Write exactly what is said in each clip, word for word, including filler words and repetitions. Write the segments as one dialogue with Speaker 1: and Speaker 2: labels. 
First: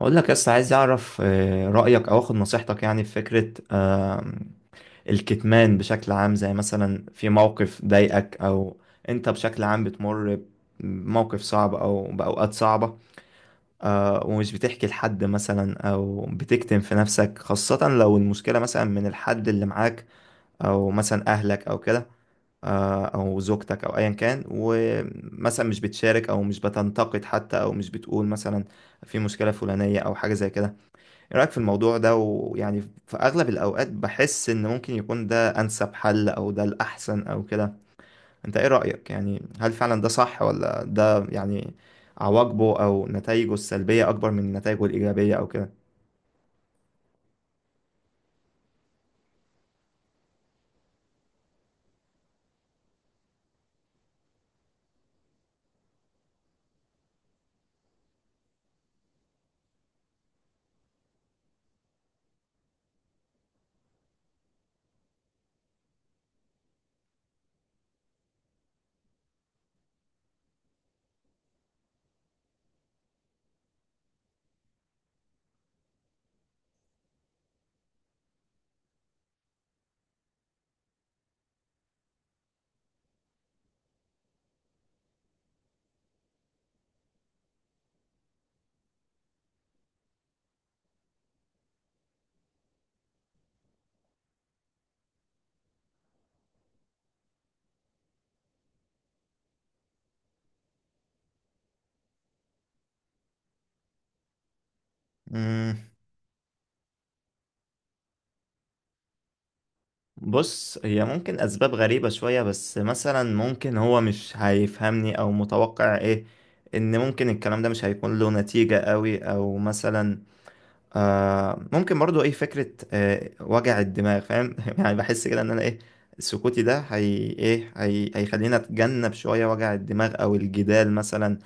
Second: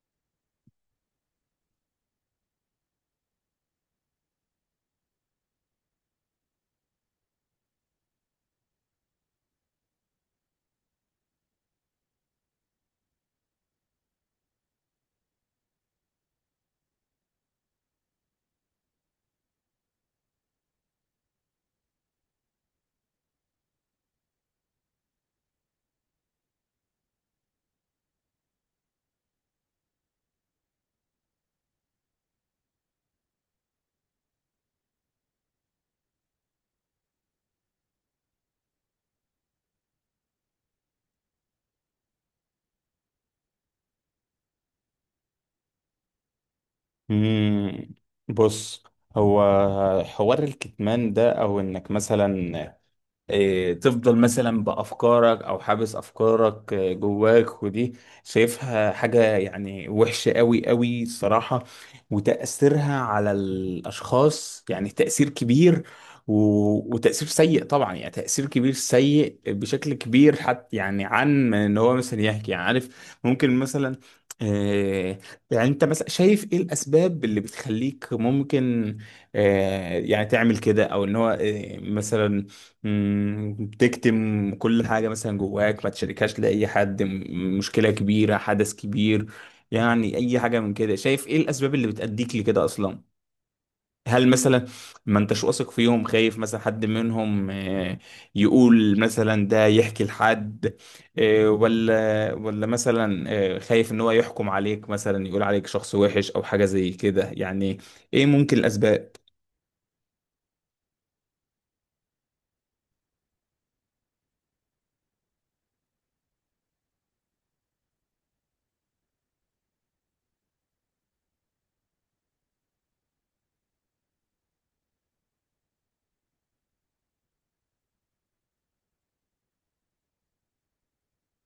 Speaker 1: اقول لك بس عايز اعرف آه، رايك او اخد نصيحتك، يعني في فكره آه، الكتمان بشكل عام، زي مثلا في موقف ضايقك، او انت بشكل عام بتمر بموقف صعب او باوقات صعبه، آه، ومش بتحكي لحد مثلا او بتكتم في نفسك، خاصه لو المشكله مثلا من الحد اللي معاك، او مثلا اهلك او كده، آه، او زوجتك او ايا كان، ومثلا مش بتشارك او مش بتنتقد حتى او مش بتقول مثلا في مشكله فلانيه او حاجه زي كده. ايه رأيك في الموضوع ده؟ ويعني في اغلب الاوقات بحس ان ممكن يكون ده انسب حل او ده الاحسن او كده. انت ايه رأيك؟ يعني هل فعلا ده صح، ولا ده يعني عواقبه او نتائجه السلبية اكبر من نتائجه الايجابية او كده؟
Speaker 2: مم. بص، هو حوار الكتمان ده او انك مثلا إيه، تفضل مثلا بأفكارك أو حابس أفكارك آه، جواك. ودي شايفها حاجة يعني وحشة قوي قوي الصراحة، وتأثيرها على الأشخاص يعني تأثير كبير، و- وتأثير سيء طبعا، يعني تأثير كبير سيء بشكل كبير حتى. يعني عن إن هو مثلا يحكي، يعني عارف ممكن مثلا آه، يعني انت مثلا شايف ايه الاسباب اللي بتخليك ممكن آه، يعني تعمل كده، او ان هو آه، مثلا مم، بتكتم كل حاجة مثلا جواك، ما تشاركهاش لأي حد. م- مشكلة كبيرة، حدث كبير، يعني أي حاجة من كده. شايف إيه الأسباب اللي بتأديك لكده أصلا؟ هل مثلا ما انتش واثق فيهم، خايف مثلا حد منهم آه، يقول مثلا، ده يحكي لحد آه، ولا ولا مثلا آه، خايف ان هو يحكم عليك مثلا، يقول عليك
Speaker 1: مم،
Speaker 2: شخص وحش او حاجة زي كده؟ يعني ايه ممكن الاسباب؟
Speaker 1: بص، هي ممكن اسباب غريبة شوية، بس مثلا ممكن هو مش هيفهمني، او متوقع ايه ان ممكن الكلام ده مش هيكون له نتيجة قوي، او مثلا آه ممكن برضو ايه فكرة آه وجع الدماغ، فاهم؟ يعني بحس كده ان انا ايه سكوتي ده، هي ايه هي هيخليني اتجنب شوية وجع الدماغ او الجدال مثلا،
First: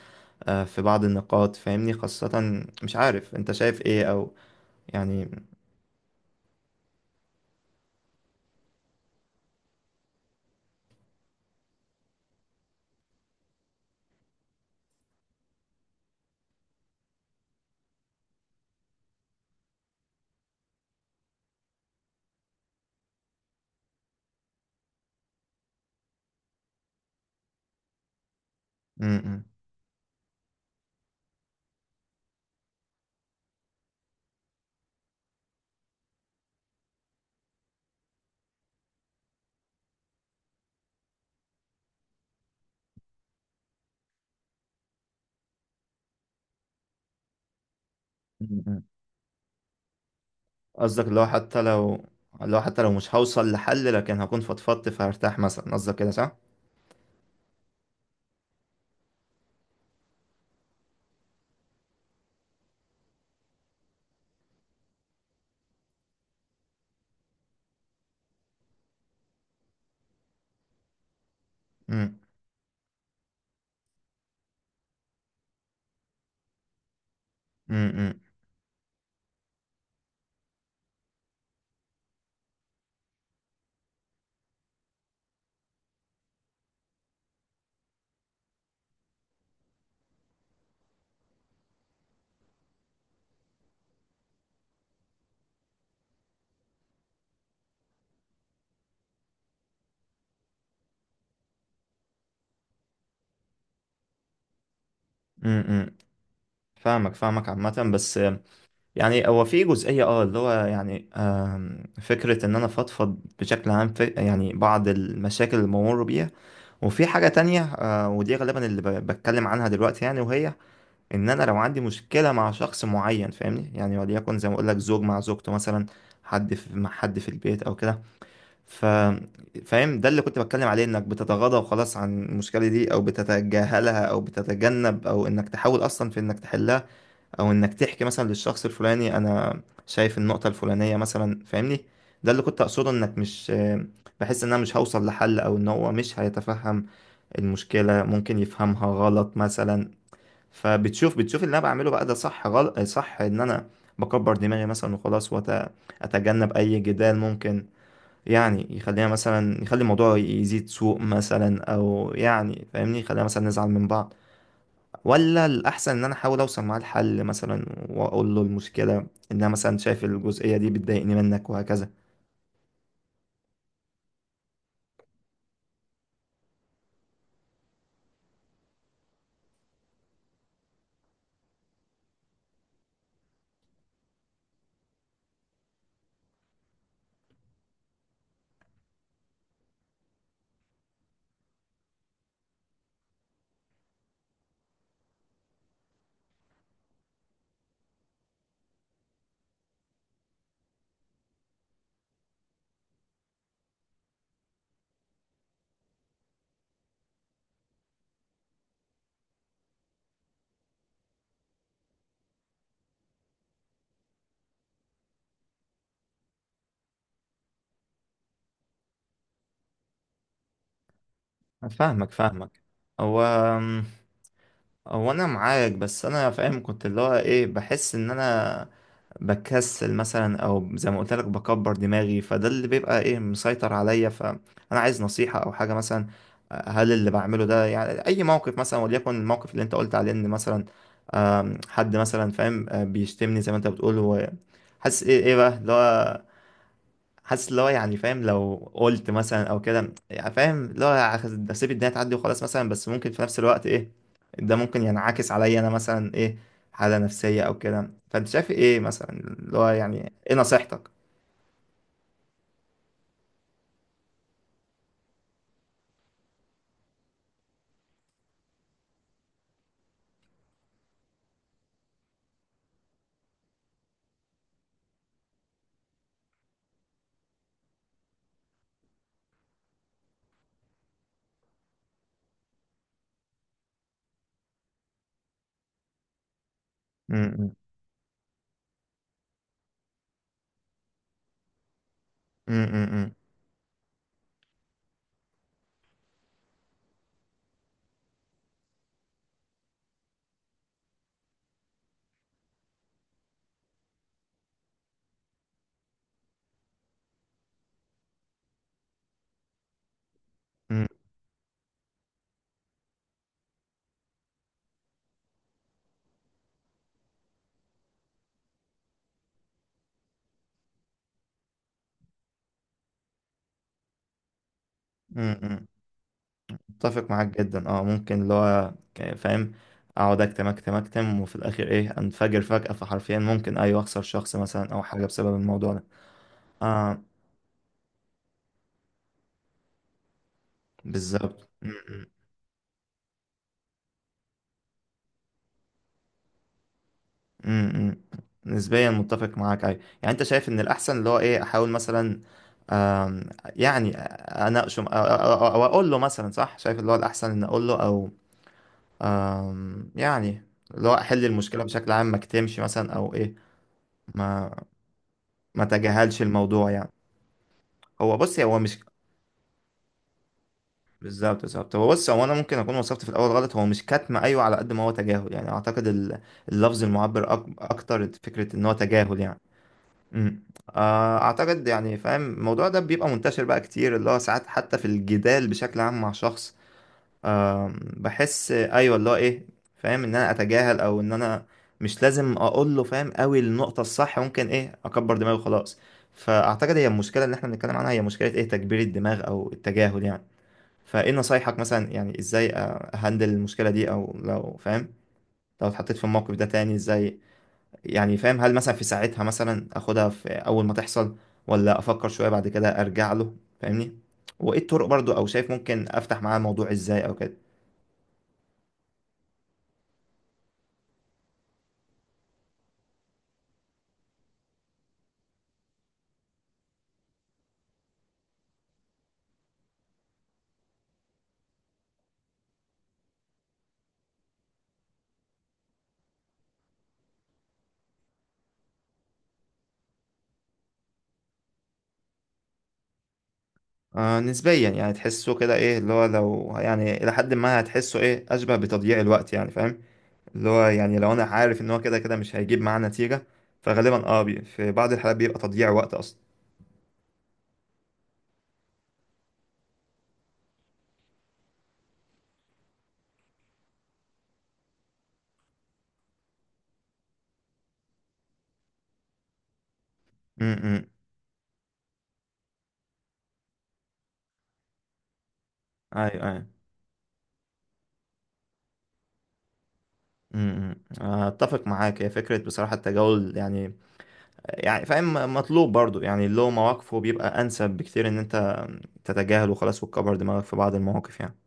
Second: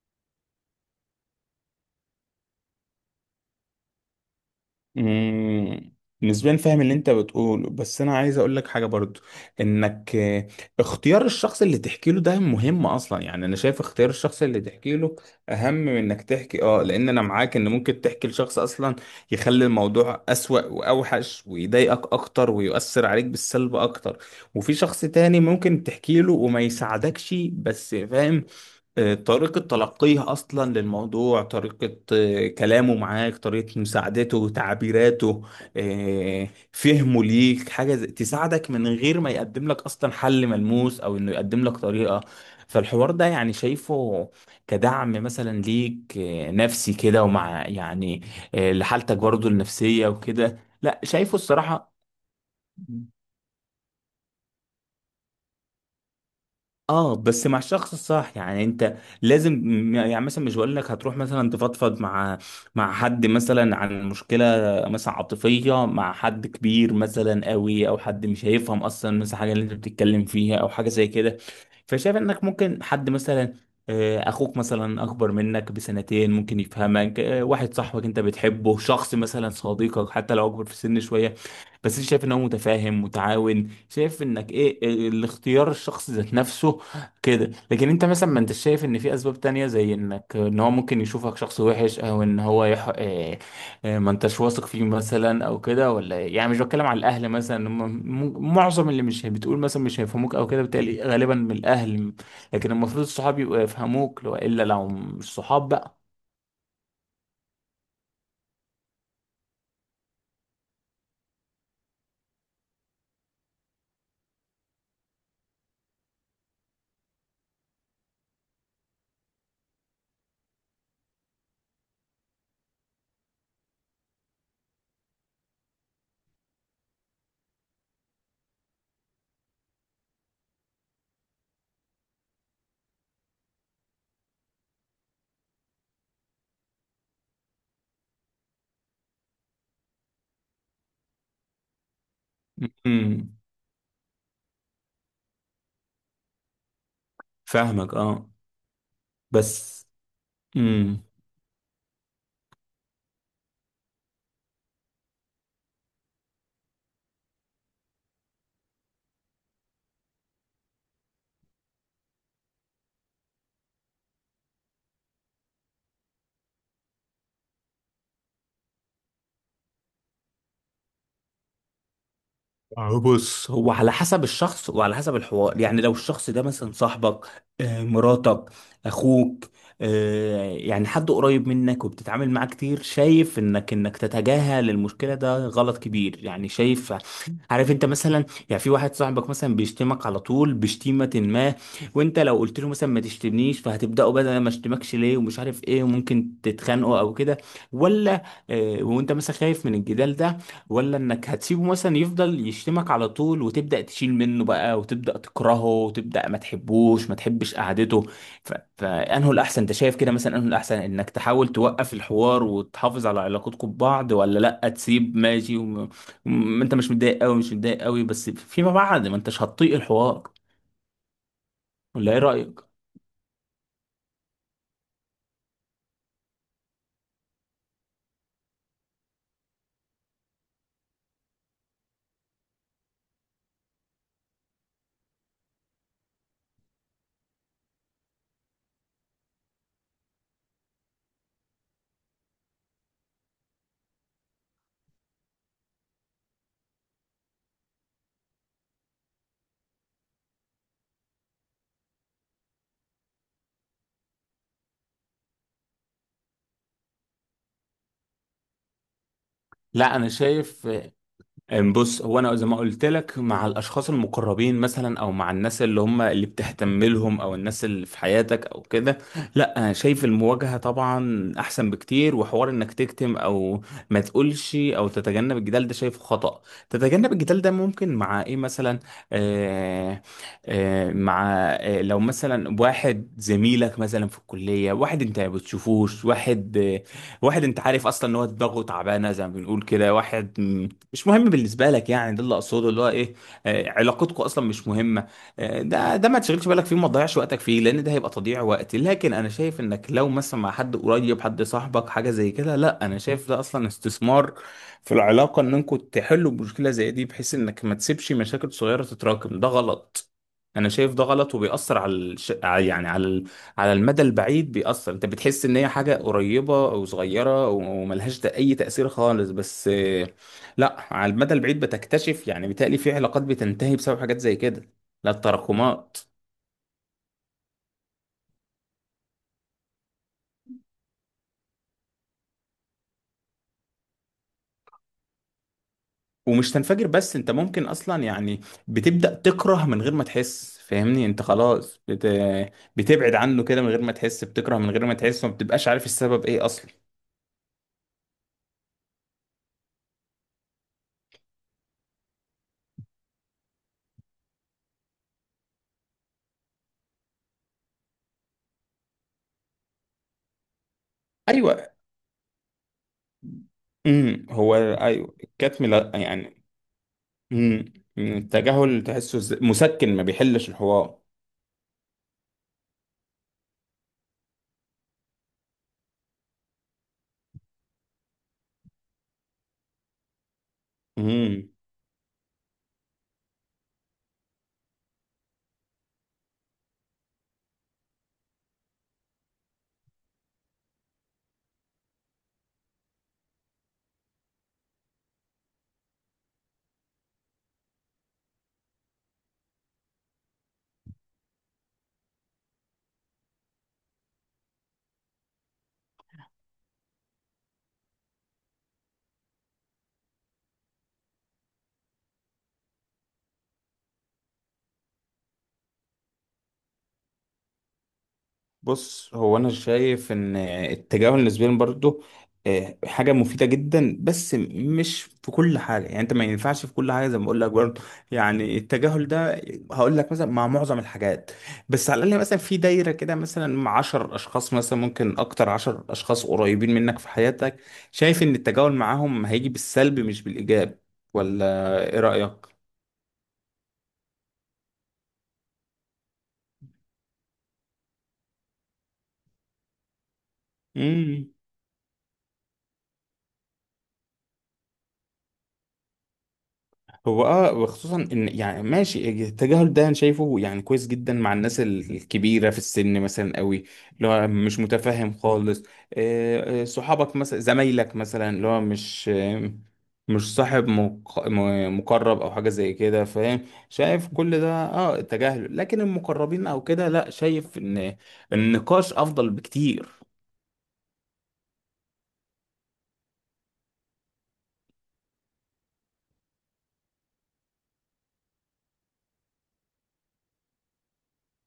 Speaker 1: آه في بعض النقاط، فاهمني؟ خاصة مش عارف انت شايف ايه، او يعني م-
Speaker 2: مم، نسبيا فاهم اللي انت بتقوله، بس انا عايز اقول لك حاجه برضو. انك آه، اختيار الشخص اللي تحكي له ده مهم اصلا. يعني انا شايف اختيار الشخص اللي تحكي له اهم من انك تحكي، اه. لان انا معاك ان ممكن تحكي لشخص اصلا يخلي الموضوع اسوأ واوحش، ويضايقك اكتر، ويؤثر عليك بالسلب اكتر. وفي شخص تاني ممكن تحكي له وما يساعدكش، بس فاهم آه،
Speaker 1: م-
Speaker 2: طريقة تلقيه أصلا للموضوع، طريقة آه، كلامه معاك، طريقة مساعدته، تعبيراته، آه، فهمه ليك، حاجة زي- تساعدك من غير ما يقدم لك أصلا حل ملموس، أو إنه يقدم لك طريقة. فالحوار ده يعني شايفه كدعم مثلا ليك آه، نفسي كده، ومع يعني
Speaker 1: م-
Speaker 2: آه،
Speaker 1: م.
Speaker 2: لحالتك برضو النفسية وكده، لا
Speaker 1: قصدك اللي هو
Speaker 2: شايفه
Speaker 1: حتى
Speaker 2: الصراحة.
Speaker 1: لو اللي هو حتى لو مش هوصل لحل، لكن هكون فضفضت فهرتاح مثلا، قصدك كده صح؟
Speaker 2: اه، بس مع الشخص الصح. يعني انت لازم م- يعني مثلا مش بقول لك هتروح مثلا تفضفض مع مع حد مثلا عن مشكله مثلا عاطفيه مع حد كبير مثلا قوي، او حد مش هيفهم اصلا مثلا حاجه اللي انت بتتكلم فيها، او حاجه زي كده.
Speaker 1: م-
Speaker 2: فشايف انك ممكن حد مثلا آه، اخوك مثلا اكبر منك بسنتين ممكن يفهمك، آه،
Speaker 1: م-
Speaker 2: واحد صاحبك انت
Speaker 1: م-
Speaker 2: بتحبه، شخص مثلا صديقك حتى لو اكبر في السن شويه، بس انت شايف ان هو متفاهم متعاون. شايف انك ايه آه، الاختيار الشخص ذات نفسه كده. لكن انت مثلا ما انت شايف ان في اسباب تانية، زي انك ان هو ممكن يشوفك شخص وحش، او ان هو يح... اه، اه، ما انتش واثق فيه مثلا او كده، ولا ايه؟ يعني مش بتكلم على الاهل، مثلا هم م- معظم اللي مش بتقول مثلا مش هيفهموك او كده، بالتالي غالبا من الاهل. لكن المفروض الصحاب يبقوا يفهموك، لو الا لو مش صحاب
Speaker 1: م- م.
Speaker 2: بقى.
Speaker 1: فاهمك فاهمك، عامة بس يعني هو في جزئية اه اللي هو يعني آم، فكرة ان انا فضفض بشكل عام في يعني بعض المشاكل اللي بمر بيها. وفي حاجة تانية آه، ودي غالبا اللي ب- بتكلم عنها دلوقتي يعني، وهي ان انا لو عندي مشكلة مع شخص معين، فاهمني؟ يعني وليكن زي ما اقول لك، زوج مع زوجته مثلا، حد في مع حد في البيت او كده. ف فاهم ده اللي كنت بتكلم عليه، انك بتتغاضى وخلاص عن المشكلة دي، او بتتجاهلها، او بتتجنب، او انك تحاول اصلا في انك تحلها، او انك تحكي مثلا للشخص الفلاني، انا شايف النقطة الفلانية مثلا، فاهمني. ده اللي كنت اقصده، انك
Speaker 2: امم،
Speaker 1: مش بحس ان انا مش هوصل لحل او ان هو مش هيتفهم
Speaker 2: فاهمك،
Speaker 1: المشكلة،
Speaker 2: اه.
Speaker 1: ممكن يفهمها غلط
Speaker 2: بس
Speaker 1: مثلا. فبتشوف بتشوف اللي انا بعمله بقى ده صح غلط؟ صح ان انا بكبر دماغي مثلا وخلاص واتجنب اي جدال ممكن يعني يخلينا مثلا، يخلي الموضوع يزيد سوء مثلا، او يعني فاهمني يخلينا مثلا نزعل من بعض، ولا الأحسن إن أنا أحاول أوصل معاه لحل مثلا وأقول له المشكلة إن أنا مثلا شايف الجزئية دي بتضايقني منك وهكذا؟
Speaker 2: آه، بص، هو على حسب الشخص وعلى حسب الحوار. يعني لو الشخص ده مثلا صاحبك، آه، مراتك، اخوك، آه، يعني حد قريب منك وبتتعامل معاه كتير، شايف انك انك تتجاهل المشكلة ده غلط كبير. يعني شايف، عارف، انت مثلا يعني في واحد صاحبك مثلا بيشتمك على طول بشتيمة ما، وانت لو قلت له مثلا ما تشتمنيش، فهتبدأوا بدل ما اشتمكش ليه ومش عارف ايه، وممكن تتخانقوا او كده، ولا آه، وانت مثلا خايف من الجدال ده، ولا انك هتسيبه مثلا يفضل يشتمك على طول، وتبدأ تشيل منه بقى، وتبدأ تكرهه، وتبدأ ما تحبوش، ما تحبش قعدته. ف... فانه الاحسن انت شايف كده مثلا، انه الاحسن انك تحاول توقف الحوار وتحافظ على علاقتكم ببعض، ولا لا، تسيب ماشي وم... وم... انت مش متضايق قوي، مش متضايق قوي، بس فيما بعد ما انتش هتطيق الحوار،
Speaker 1: فاهمك
Speaker 2: ولا ايه
Speaker 1: فاهمك.
Speaker 2: رأيك؟
Speaker 1: هو هو أنا معاك، بس أنا فاهم كنت اللي هو إيه، بحس إن أنا بكسل مثلا، او زي ما قلت لك بكبر دماغي، فده اللي بيبقى ايه مسيطر عليا. فانا عايز نصيحة او حاجة مثلا، هل اللي بعمله ده يعني اي موقف مثلا، وليكن الموقف اللي انت قلت عليه، ان مثلا آم، حد مثلا فاهم آه، بيشتمني زي ما انت بتقول، وحاسس ايه ايه بقى اللي هو حاسس اللي هو يعني فاهم، لو قلت مثلا او كده، يعني فاهم اللي هو هاخد- هسيب الدنيا تعدي وخلاص مثلا، بس ممكن في نفس الوقت ايه ده ممكن ينعكس عليا انا مثلا ايه حالة نفسية او كده. فانت شايف ايه مثلا اللي هو
Speaker 2: لا انا
Speaker 1: يعني ايه
Speaker 2: شايف
Speaker 1: نصيحتك؟
Speaker 2: أم بص، هو انا زي ما قلت لك، مع الاشخاص المقربين مثلا، او مع الناس اللي هم اللي بتهتم لهم، او الناس اللي في حياتك او كده، لا أنا شايف المواجهه طبعا احسن بكتير. وحوار انك تكتم او ما تقولش او تتجنب الجدال ده شايفه خطأ. تتجنب الجدال ده ممكن مع ايه مثلا؟ آه آه مع آه لو مثلا واحد زميلك مثلا في الكليه، واحد انت ما بتشوفوش، واحد آه، واحد
Speaker 1: امم،
Speaker 2: انت عارف اصلا ان هو دماغه تعبانه زي ما بنقول كده، واحد مش مهم بالنسبه لك. يعني ده اللي اقصده، اللي هو
Speaker 1: امم،
Speaker 2: ايه آه، علاقتكم اصلا مش مهمه، آه، ده ده ما تشغلش بالك فيه وما تضيعش وقتك فيه، لان ده هيبقى تضييع وقت. لكن انا شايف انك لو مثلا مع حد قريب، حد صاحبك، حاجه زي كده، لا، انا شايف ده اصلا استثمار في العلاقه، ان انكم تحلوا مشكله زي دي، بحيث انك ما تسيبش مشاكل صغيره تتراكم. ده غلط، انا
Speaker 1: امم،
Speaker 2: شايف ده غلط، وبيأثر على الش... على- يعني على ال... على المدى البعيد بيأثر. انت بتحس ان هي حاجة قريبة او صغيرة وملهاش اي تأثير خالص، بس لا، على المدى البعيد بتكتشف، يعني بيتهيألي في علاقات بتنتهي بسبب حاجات زي كده. لا،
Speaker 1: امم.
Speaker 2: التراكمات.
Speaker 1: متفق معاك جدا اه، ممكن اللي هو ك- فاهم اقعد اكتم اكتم اكتم، وفي الاخر ايه انفجر فجأة، فحرفيا ممكن ايوه اخسر شخص مثلا او حاجة بسبب الموضوع ده.
Speaker 2: ومش تنفجر
Speaker 1: اه،
Speaker 2: بس، انت ممكن اصلا يعني بتبدأ تكره من غير ما تحس. فاهمني، انت
Speaker 1: بالظبط.
Speaker 2: خلاص بت... بتبعد عنه كده من غير ما تحس، بتكره من غير ما تحس، وما بتبقاش عارف السبب ايه اصلا.
Speaker 1: امم، امم. نسبيا متفق معاك ايوه، يعني انت شايف ان الاحسن اللي هو ايه احاول مثلا آم، يعني اناقشه او أو- أو اقول له مثلا، صح؟ شايف اللي هو الاحسن ان اقول له، او آم، يعني اللي هو احل المشكله
Speaker 2: ايوه،
Speaker 1: بشكل عام، ما اكتمش مثلا او ايه،
Speaker 2: امم، هو
Speaker 1: ما
Speaker 2: ايوه،
Speaker 1: ما
Speaker 2: الكتم لا
Speaker 1: تجاهلش
Speaker 2: يعني.
Speaker 1: الموضوع يعني.
Speaker 2: امم،
Speaker 1: هو بص هو مش
Speaker 2: التجاهل تحسه ز- مسكن، ما بيحلش الحوار.
Speaker 1: بالظبط بالظبط، هو بص هو انا ممكن اكون وصفت في الاول غلط، هو مش كتم، ايوه، على قد ما هو تجاهل يعني. اعتقد ال- اللفظ المعبر أك- اكتر فكره ان هو تجاهل يعني. امم. آه،
Speaker 2: امم،
Speaker 1: اعتقد يعني فاهم، الموضوع ده بيبقى منتشر بقى كتير، اللي هو ساعات حتى في الجدال بشكل عام مع شخص آم، بحس ايوه اللي هو ايه فاهم ان انا اتجاهل، او ان انا مش لازم اقول له، فاهم قوي النقطة، الصح ممكن ايه اكبر دماغي وخلاص. فاعتقد هي المشكلة اللي احنا بنتكلم عنها، هي مشكلة ايه، تكبير الدماغ او التجاهل يعني. فايه نصايحك مثلا؟ يعني ازاي اهندل المشكلة دي، او لو فاهم لو اتحطيت في الموقف ده تاني ازاي يعني، فاهم هل مثلا في ساعتها مثلا اخدها في اول ما تحصل، ولا افكر شوية بعد كده ارجع له فاهمني، وايه الطرق برضو او شايف ممكن افتح معاه الموضوع ازاي او كده؟
Speaker 2: بص، هو انا شايف ان التجاهل نسبيا برضه آه، حاجه مفيده جدا، بس مش في كل حاجه. يعني انت ما ينفعش في كل حاجه، زي ما بقول لك برضه، يعني التجاهل ده هقول لك مثلا مع معظم الحاجات، بس على الاقل مثلا في دايره كده مثلا مع عشرة اشخاص مثلا، ممكن اكتر، عشرة اشخاص قريبين منك في حياتك، شايف ان التجاهل معاهم هيجي بالسلب مش بالايجاب. ولا ايه رايك؟
Speaker 1: آه، نسبيا يعني تحسه كده ايه اللي هو، لو يعني الى حد ما هتحسه ايه اشبه بتضييع الوقت يعني، فاهم اللي هو يعني لو انا عارف ان هو كده كده مش هيجيب معاه نتيجة، فغالبا اه بي في بعض الحالات بيبقى تضييع وقت اصلا.
Speaker 2: هو اه، وخصوصا ان يعني ماشي، التجاهل ده انا شايفه يعني كويس جدا مع الناس ال- الكبيره في السن مثلا قوي، اللي هو مش متفاهم خالص، آه، آه، صحابك مثلا، زمايلك مثلا، اللي هو مش آه، مش صاحب
Speaker 1: امم.
Speaker 2: مق- م- مقرب او حاجه زي كده. فاهم، شايف كل ده اه التجاهل. لكن
Speaker 1: ايوه ايوه.
Speaker 2: المقربين او كده، لا شايف ان النقاش افضل بكتير.
Speaker 1: امم، اتفق معاك، هي فكرة بصراحة التجاهل يعني، يعني فاهم مطلوب برضو يعني اللي هو مواقفه بيبقى انسب بكتير ان انت تتجاهله خلاص وتكبر دماغك في بعض المواقف يعني.